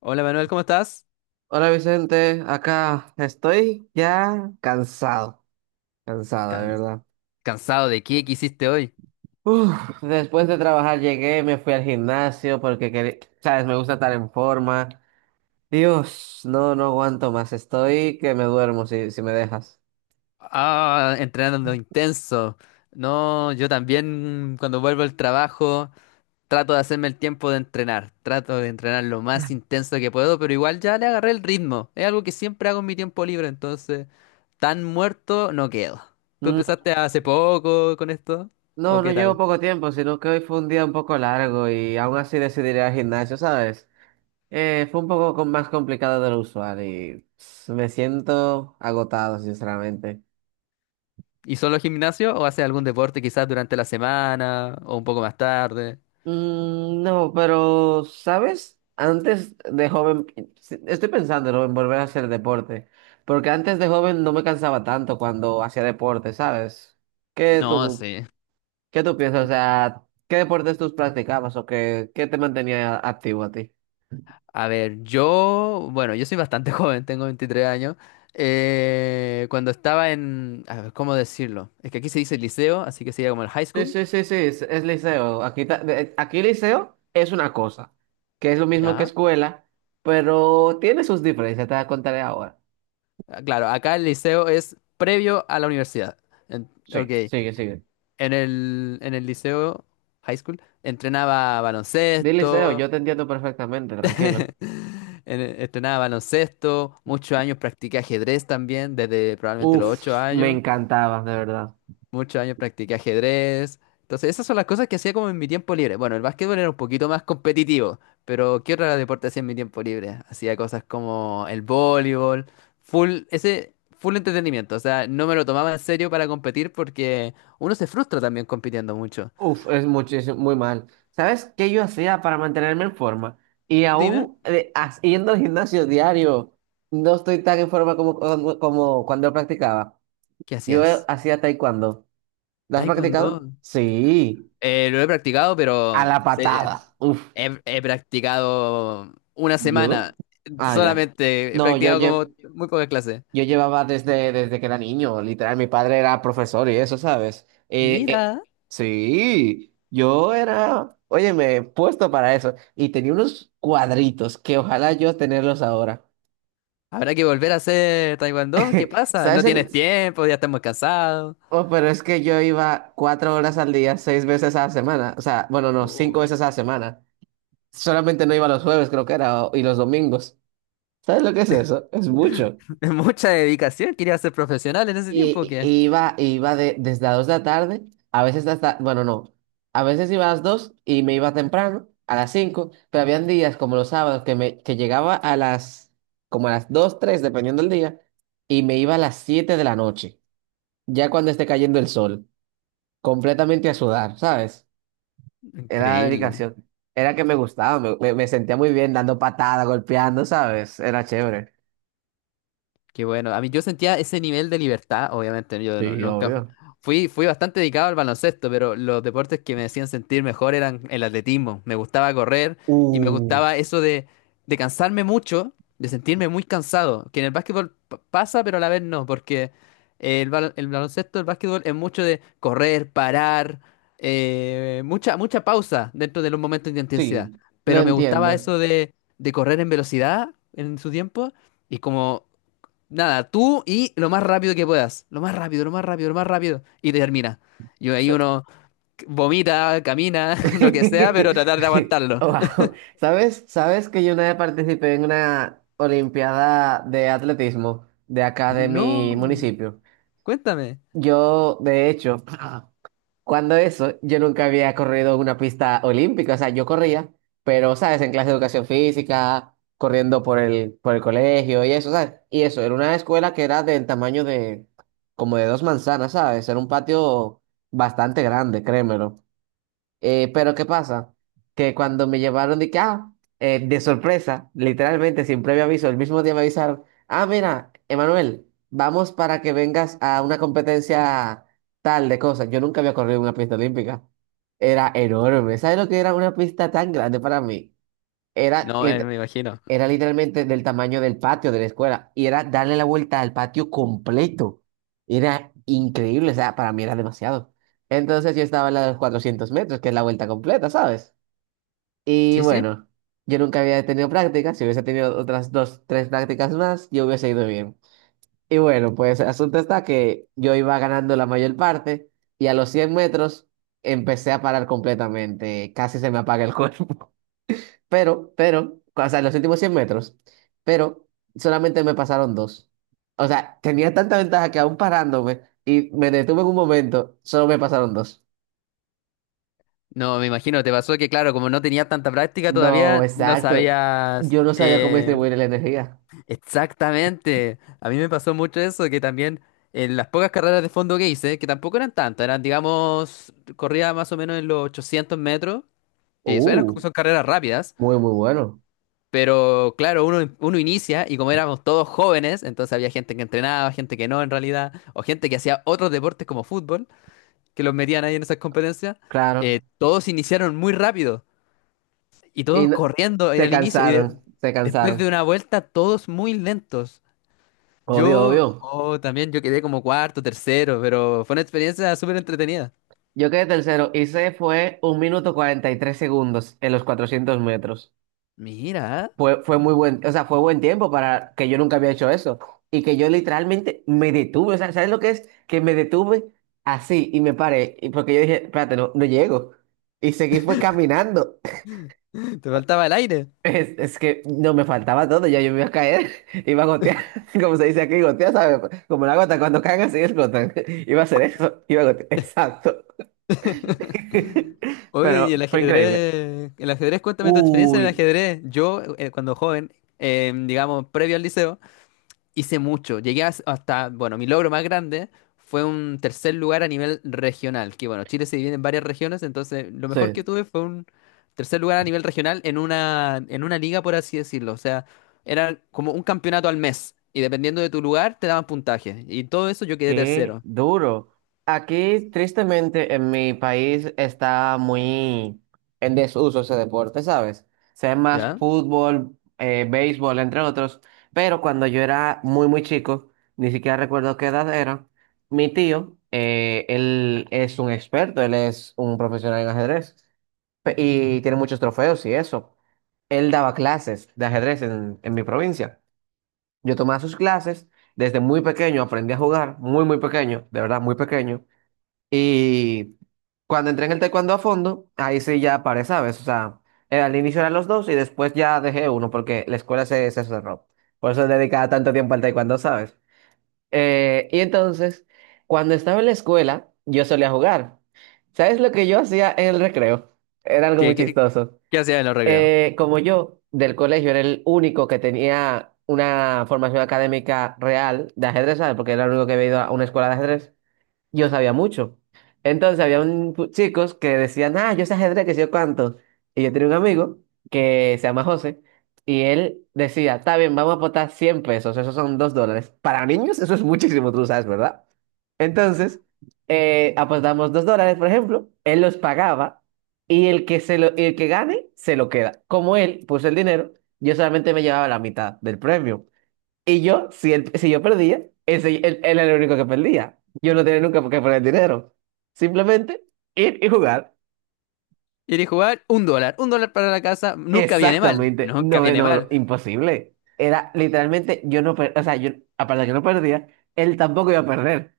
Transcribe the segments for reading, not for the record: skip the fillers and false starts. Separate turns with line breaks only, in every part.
Hola Manuel, ¿cómo estás?
Hola Vicente, acá estoy ya cansado, cansado de
Can-
verdad.
¿Cansado de qué? ¿Qué hiciste hoy?
Uf, después de trabajar llegué, me fui al gimnasio porque, sabes, me gusta estar en forma. Dios, no, no aguanto más, estoy que me duermo si me dejas.
Ah, entrenando intenso. No, yo también cuando vuelvo al trabajo trato de hacerme el tiempo de entrenar. Trato de entrenar lo más intenso que puedo, pero igual ya le agarré el ritmo. Es algo que siempre hago en mi tiempo libre, entonces tan muerto no quedo. ¿Tú
Mm,
empezaste hace poco con esto? ¿O
No, no
qué
llevo
tal?
poco tiempo, sino que hoy fue un día un poco largo y aún así decidí ir al gimnasio, ¿sabes? Fue un poco más complicado de lo usual y me siento agotado, sinceramente.
¿Y solo gimnasio o haces algún deporte quizás durante la semana o un poco más tarde?
No, pero, ¿sabes? Antes de joven, sí, estoy pensándolo en volver a hacer deporte, porque antes de joven no me cansaba tanto cuando hacía deporte, ¿sabes? ¿Qué
No,
tú,
sí.
qué tú piensas? O sea, ¿qué deportes tú practicabas o qué te mantenía activo a ti?
A ver, yo, bueno, yo soy bastante joven, tengo 23 años. Cuando estaba en, a ver, ¿cómo decirlo? Es que aquí se dice liceo, así que sería como el high
Sí,
school.
sí, sí, sí, es liceo. Aquí, aquí liceo es una cosa, que es lo mismo que
Ya.
escuela, pero tiene sus diferencias, te las contaré ahora.
Ah, claro, acá el liceo es previo a la universidad. En- ok,
Sí, sigue, sigue.
en el liceo, high school, entrenaba
Di liceo,
baloncesto.
yo te entiendo perfectamente, tranquilo.
Entrenaba baloncesto, muchos años practiqué ajedrez también, desde probablemente los 8
Uf, me
años.
encantaba, de verdad.
Muchos años practiqué ajedrez. Entonces, esas son las cosas que hacía como en mi tiempo libre. Bueno, el básquetbol era un poquito más competitivo, pero ¿qué otro deporte hacía en mi tiempo libre? Hacía cosas como el voleibol, full, ese full entretenimiento. O sea, no me lo tomaba en serio para competir porque uno se frustra también compitiendo mucho.
Uf, es muchísimo, muy mal. ¿Sabes qué yo hacía para mantenerme en forma? Y
Dime,
aún haciendo el gimnasio diario, no estoy tan en forma como cuando practicaba.
¿qué
Yo
hacías?
hacía taekwondo. ¿Lo has
Taekwondo.
practicado? Sí,
Lo he practicado,
a
pero
la
eh,
patada. Uf,
he practicado una
¿judo?
semana.
Ah, ya.
Solamente he
No, yo
practicado
llevo.
como muy pocas clases.
Yo llevaba desde que era niño, literal, mi padre era profesor y eso, ¿sabes?
Mira.
Sí, yo era, oye, me he puesto para eso y tenía unos cuadritos que ojalá yo tenerlos ahora.
Habrá que volver a hacer taekwondo. ¿Qué pasa? No
¿Sabes el...?
tienes tiempo, ya estamos cansados.
Oh, pero es que yo iba 4 horas al día, seis veces a la semana, o sea, bueno, no, cinco
Oh,
veces a la semana. Solamente no iba los jueves, creo que era, y los domingos. ¿Sabes lo que es eso? Es mucho.
es mucha dedicación. Quería ser profesional en ese tiempo, ¿o
Y,
qué?
y iba, y iba de- desde las 2 de la tarde, a veces hasta, bueno, no, a veces iba a las 2 y me iba temprano, a las 5 pero habían días como los sábados que llegaba como a las 2 3 dependiendo del día, y me iba a las 7 de la noche, ya cuando esté cayendo el sol, completamente a sudar, ¿sabes? Era
Increíble.
dedicación, era que me gustaba, me sentía muy bien dando patadas, golpeando, ¿sabes? Era chévere.
Qué bueno. A mí yo sentía ese nivel de libertad, obviamente, ¿no? Yo no-
Sí,
nunca fu-
obvio.
fui, fui bastante dedicado al baloncesto, pero los deportes que me hacían sentir mejor eran el atletismo. Me gustaba correr y me
Uh,
gustaba eso de cansarme mucho, de sentirme muy cansado, que en el básquetbol pasa, pero a la vez no, porque el baloncesto, el básquetbol es mucho de correr, parar, mucha pausa dentro de los momentos de intensidad.
sí, lo
Pero me gustaba
entiendo.
eso de correr en velocidad en su tiempo. Y como nada, tú y lo más rápido que puedas. Lo más rápido, lo más rápido, lo más rápido. Y termina. Y ahí uno vomita, camina, lo que sea, pero tratar de aguantarlo.
Wow. ¿Sabes? ¿Sabes que yo una vez participé en una olimpiada de atletismo de acá de mi
No,
municipio?
cuéntame.
Yo, de hecho, cuando eso, yo nunca había corrido una pista olímpica, o sea, yo corría, pero, ¿sabes? En clase de educación física, corriendo por el colegio y eso, ¿sabes? Y eso, era una escuela que era del tamaño de, como de dos manzanas, ¿sabes? Era un patio bastante grande, créemelo. Pero ¿qué pasa? Que cuando me llevaron de que, ah, de sorpresa, literalmente sin previo aviso, el mismo día me avisaron, ah, mira, Emanuel, vamos para que vengas a una competencia tal de cosas. Yo nunca había corrido en una pista olímpica. Era enorme. ¿Sabes lo que era una pista tan grande para mí? Era,
No,
lit-
me imagino.
era literalmente del tamaño del patio de la escuela y era darle la vuelta al patio completo. Era increíble, o sea, para mí era demasiado. Entonces yo estaba en la de los 400 metros, que es la vuelta completa, ¿sabes? Y
Sí, sí.
bueno, yo nunca había tenido prácticas, si hubiese tenido otras dos, tres prácticas más, yo hubiese ido bien. Y bueno, pues el asunto está que yo iba ganando la mayor parte y a los 100 metros empecé a parar completamente, casi se me apaga el cuerpo. O sea, los últimos 100 metros, pero solamente me pasaron dos. O sea, tenía tanta ventaja que aún parándome y me detuve en un momento, solo me pasaron dos.
No, me imagino. Te pasó que, claro, como no tenías tanta práctica
No,
todavía, no
exacto.
sabías
Yo no sabía cómo distribuir la energía.
exactamente. A mí me pasó mucho eso, que también en las pocas carreras de fondo que hice, que tampoco eran tantas, eran, digamos, corría más o menos en los 800 metros. Sí, son,
Uh,
son carreras rápidas,
muy, muy bueno.
pero claro, uno inicia y como éramos todos jóvenes, entonces había gente que entrenaba, gente que no en realidad, o gente que hacía otros deportes como fútbol, que los metían ahí en esas competencias.
Claro.
Todos iniciaron muy rápido y
Y
todos corriendo en
se
el inicio y
cansaron, se
después de
cansaron.
una vuelta todos muy lentos.
Obvio,
Yo
obvio.
oh, también yo quedé como cuarto, tercero, pero fue una experiencia súper entretenida.
Yo quedé tercero y se fue 1 minuto 43 segundos en los 400 metros.
Mira.
Fue muy buen, o sea, fue buen tiempo para que yo nunca había hecho eso y que yo literalmente me detuve, o sea, ¿sabes lo que es? Que me detuve así y me paré, y porque yo dije, espérate, no, no llego. Y seguí fue caminando.
Te faltaba el aire.
Es que no me faltaba todo, ya yo me iba a caer, iba a gotear, como se dice aquí, gotear, ¿sabes? Como la gota, cuando caen así explotan. Iba a hacer eso, iba a gotear, exacto.
Oye,
Pero
y
fue increíble.
el ajedrez, cuéntame tu experiencia en el
Uy,
ajedrez. Yo, cuando joven, digamos, previo al liceo, hice mucho. Llegué hasta, bueno, mi logro más grande fue un tercer lugar a nivel regional, que bueno, Chile se divide en varias regiones, entonces lo mejor que
sí.
tuve fue un tercer lugar a nivel regional en una liga, por así decirlo. O sea, era como un campeonato al mes, y dependiendo de tu lugar, te daban puntaje. Y todo eso yo quedé
Qué
tercero.
duro. Aquí, tristemente, en mi país está muy en desuso ese deporte, ¿sabes? Se ve más
¿Ya?
fútbol, béisbol, entre otros. Pero cuando yo era muy, muy chico, ni siquiera recuerdo qué edad era, mi tío, él es un experto, él es un profesional en ajedrez y tiene muchos trofeos y eso. Él daba clases de ajedrez en mi provincia. Yo tomaba sus clases, desde muy pequeño aprendí a jugar, muy, muy pequeño, de verdad, muy pequeño. Y cuando entré en el taekwondo a fondo, ahí sí ya paré, ¿sabes? O sea, al inicio eran los dos y después ya dejé uno porque la escuela se cerró. Por eso dedicaba tanto tiempo al taekwondo, ¿sabes? Y entonces, cuando estaba en la escuela, yo solía jugar. ¿Sabes lo que yo hacía en el recreo? Era algo muy
¿Qué, qué,
chistoso.
qué hacía en los recreos?
Como yo del colegio era el único que tenía una formación académica real de ajedrez, ¿sabes? Porque era el único que había ido a una escuela de ajedrez yo sabía mucho. Entonces había un chicos que decían, ah, yo sé ajedrez, que sé yo cuánto. Y yo tenía un amigo que se llama José, y él decía, está bien, vamos a aportar 100 pesos, esos son $2. Para niños eso es muchísimo, tú lo sabes, ¿verdad? Entonces, apostamos $2, por ejemplo, él los pagaba, y el que, se lo, y el que gane se lo queda. Como él puso el dinero, yo solamente me llevaba la mitad del premio. Y yo, si, si yo perdía, ese, él era el único que perdía. Yo no tenía nunca por qué poner dinero. Simplemente ir y jugar.
¿Quieres jugar? Un dólar. Un dólar para la casa. Nunca viene mal.
Exactamente.
Nunca
No,
viene
no, no,
mal.
imposible. Era literalmente, yo no, o sea, yo, aparte de que no perdía, él tampoco iba a perder.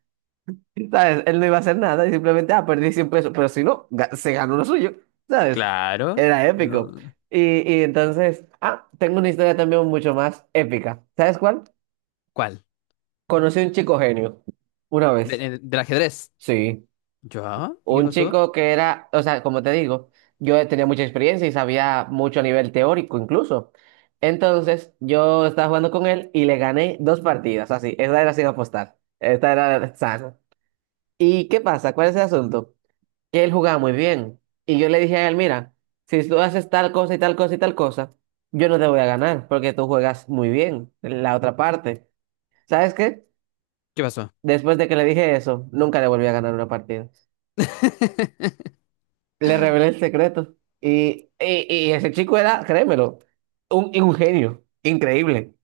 ¿Sabes? Él no iba a hacer nada y simplemente, ah, perdí 100 pesos. Pero si no, se ganó lo suyo. ¿Sabes?
Claro.
Era épico.
No.
Y, y entonces, ah, tengo una historia también mucho más épica. ¿Sabes cuál?
¿Cuál?
Conocí a un chico genio. Una
De-
vez.
de- del ajedrez.
Sí.
¿Yo? ¿Y qué
Un
pasó?
chico que era, o sea, como te digo, yo tenía mucha experiencia y sabía mucho a nivel teórico incluso. Entonces, yo estaba jugando con él y le gané dos partidas, así, esta era sin apostar, esta era sana. ¿Y qué pasa? ¿Cuál es el asunto? Que él jugaba muy bien y yo le dije a él, mira, si tú haces tal cosa y tal cosa y tal cosa, yo no te voy a ganar porque tú juegas muy bien en la otra parte. ¿Sabes qué?
¿Qué pasó?
Después de que le dije eso, nunca le volví a ganar una partida. Le revelé el secreto. Y ese chico era, créemelo, un genio, increíble.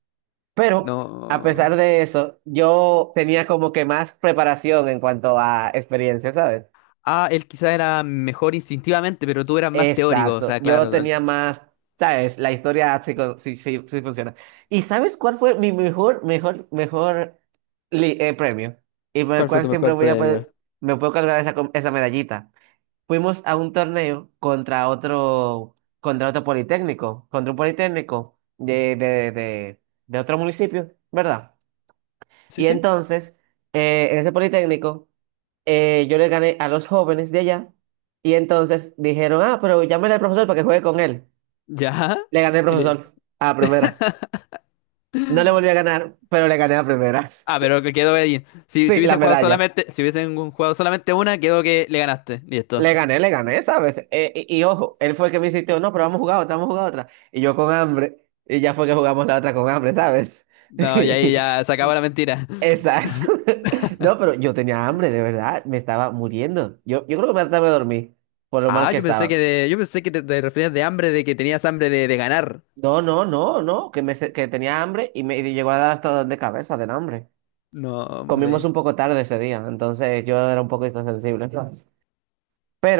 Pero a
No.
pesar de eso, yo tenía como que más preparación en cuanto a experiencia, ¿sabes?
Ah, él quizá era mejor instintivamente, pero tú eras más teórico. O
Exacto,
sea, claro.
yo tenía más, ¿sabes? La historia sí, sí, sí, sí funciona. ¿Y sabes cuál fue mi mejor, mejor, mejor premio? Y por el
¿Cuál fue
cual
tu
siempre
mejor
voy a
premio?
poder, me puedo cargar esa, esa medallita. Fuimos a un torneo contra otro politécnico, contra un politécnico de otro municipio, ¿verdad?
Sí,
Y
sí.
entonces, en ese politécnico, yo le gané a los jóvenes de allá, y entonces dijeron, ah, pero llámale al profesor para que juegue con él.
¿Ya?
Le gané al
Mire.
profesor a la primera. No le volví a ganar, pero le gané a la primera.
Ah, pero que quedó ahí. Si
Sí, la
hubiesen jugado
medalla.
solamente, si hubiesen jugado solamente una, quedó que le ganaste. Listo.
Le gané, ¿sabes? Y ojo, él fue el que me insistió, no, pero vamos a jugar otra, vamos a jugar otra. Y yo con hambre, y ya fue que jugamos la otra con hambre, ¿sabes?
No, y ahí ya se acabó la mentira.
Exacto. No, pero yo tenía hambre, de verdad, me estaba muriendo. Yo creo que me trataba de dormir, por lo mal
Ah,
que
yo pensé que
estaba.
yo pensé que te referías de hambre, de que tenías hambre de ganar.
No, no, no, no, que, que tenía hambre y me y llegó a dar hasta dolor de cabeza del hambre.
No,
Comimos
hombre.
un poco tarde ese día, entonces yo era un poco insensible, ¿sabes?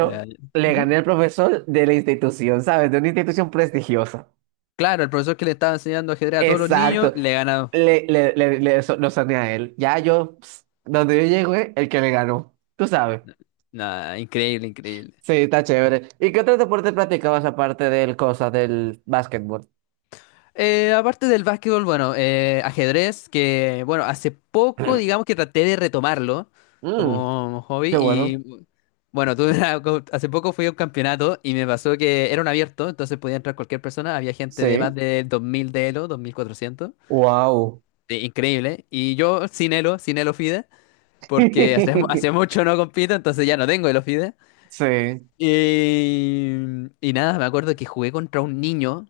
Ya, ya.
le
Ujú.
gané al profesor de la institución, ¿sabes? De una institución prestigiosa.
Claro, el profesor que le estaba enseñando ajedrez a todos los niños,
Exacto.
le he ganado.
Lo sané a él. Ya yo, donde yo llego, el que me ganó. Tú sabes.
Nada, increíble, increíble.
Sí, está chévere. ¿Y qué otro deporte practicabas aparte del cosa del básquetbol?
Aparte del básquetbol, bueno, ajedrez, que bueno, hace poco digamos que traté de retomarlo
Mm,
como hobby
qué bueno.
y bueno, hace poco fui a un campeonato y me pasó que era un abierto, entonces podía entrar cualquier persona, había gente de más
Sí.
de 2.000 de Elo, 2.400.
Wow.
Sí, increíble. Y yo sin Elo, sin Elo Fide, porque hace mucho no compito, entonces ya no tengo Elo Fide.
Sí.
Y, y nada, me acuerdo que jugué contra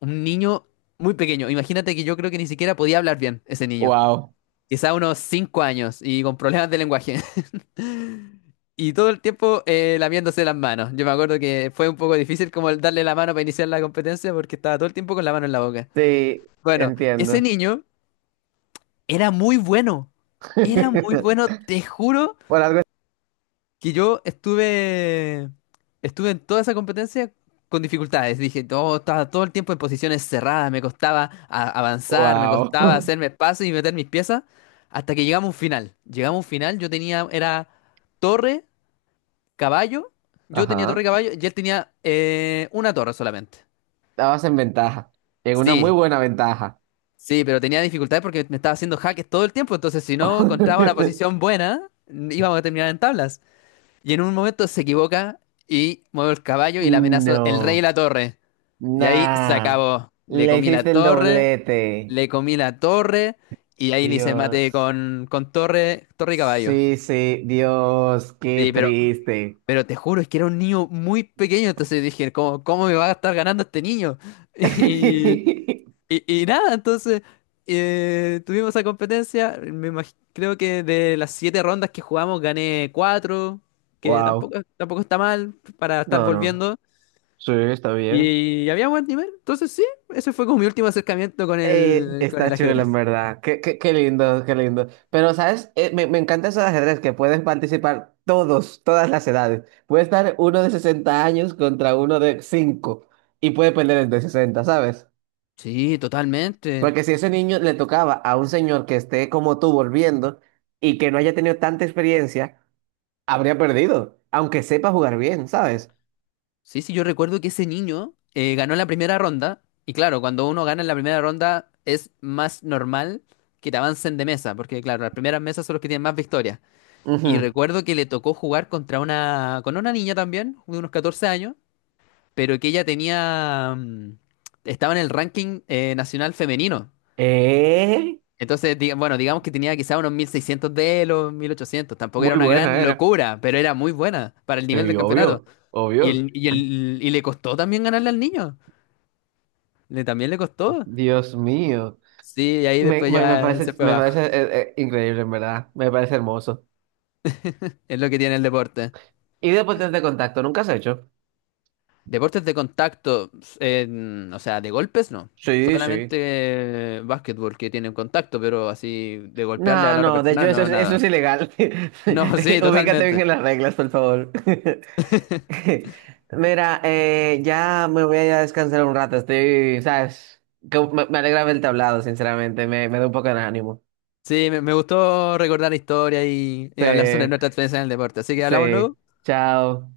un niño muy pequeño. Imagínate que yo creo que ni siquiera podía hablar bien ese niño.
Wow.
Quizá unos 5 años y con problemas de lenguaje. Y todo el tiempo lamiéndose las manos. Yo me acuerdo que fue un poco difícil como el darle la mano para iniciar la competencia porque estaba todo el tiempo con la mano en la boca.
Sí,
Bueno, ese
entiendo.
niño era muy bueno. Era muy bueno. Te juro
Por algo.
que yo estuve. Estuve en toda esa competencia con dificultades. Dije, todo, estaba todo el tiempo en posiciones cerradas. Me costaba avanzar, me
Wow.
costaba hacerme espacio y meter mis piezas. Hasta que llegamos a un final. Llegamos a un final. Yo tenía. Era torre, caballo. Yo tenía torre y
Ajá.
caballo. Y él tenía una torre solamente.
Estabas en ventaja. En una muy
Sí,
buena ventaja.
sí, pero tenía dificultades porque me estaba haciendo jaques todo el tiempo, entonces si no encontraba una posición buena, íbamos a terminar en tablas. Y en un momento se equivoca y muevo el caballo y le amenazo el rey y
No.
la torre. Y ahí se
Nah,
acabó. Le
le
comí la
hiciste el
torre,
doblete.
le comí la torre y ahí le hice mate
Dios.
con torre, torre y caballo.
Sí, sí, Dios, qué
Sí, pero,
triste.
pero te juro, es que era un niño muy pequeño, entonces dije, ¿cómo me va a estar ganando este niño? Y, y nada, entonces tuvimos esa competencia. Creo que de las siete rondas que jugamos gané cuatro, que
Wow.
tampoco está mal para estar
No, no.
volviendo.
Sí, está bien.
Y, había buen nivel. Entonces sí, ese fue como mi último acercamiento con el
Está chulo, en
ajedrez.
verdad. Qué, qué, qué lindo, qué lindo. Pero, ¿sabes? Me encanta eso de ajedrez, que pueden participar todos, todas las edades. Puede estar uno de 60 años contra uno de 5 y puede perder el de 60, ¿sabes?
Sí, totalmente.
Porque si ese niño le tocaba a un señor que esté como tú volviendo y que no haya tenido tanta experiencia, habría perdido, aunque sepa jugar bien, ¿sabes?
Sí, sí, yo recuerdo que ese niño ganó la primera ronda. Y claro, cuando uno gana en la primera ronda es más normal que te avancen de mesa, porque claro, las primeras mesas son los que tienen más victorias. Y
Ujú.
recuerdo que le tocó jugar contra una, con una niña también, de unos 14 años, pero que ella tenía, estaba en el ranking nacional femenino.
Eh,
Entonces, bueno, digamos que tenía quizá unos 1.600 de los 1.800. Tampoco era
muy
una
buena
gran
era.
locura, pero era muy buena para el nivel
Sí,
del campeonato.
obvio,
Y,
obvio.
el, y, el, y le costó también ganarle al niño. También le costó.
Dios mío.
Sí, y ahí
Me,
después
me, me
ya se
parece,
fue
me
abajo.
parece increíble, en verdad. Me parece hermoso.
Es lo que tiene el deporte.
¿Y deportes de este contacto nunca has hecho?
Deportes de contacto, eh, o sea, de golpes no.
Sí,
Solamente
sí.
básquetbol que tienen contacto, pero así de golpearle a
No,
la otra
no, de
persona,
hecho eso,
no,
eso es
nada.
ilegal.
No, sí,
Ubícate bien
totalmente.
en las reglas, por favor. Mira, ya me voy a ir a descansar un rato. Estoy, ¿sabes? Que me alegra haberte hablado, sinceramente. Me da un poco de ánimo.
Sí, me gustó recordar la historia y
Sí,
hablar sobre nuestra experiencia en el deporte. Así que hablamos
sí.
luego.
Chao.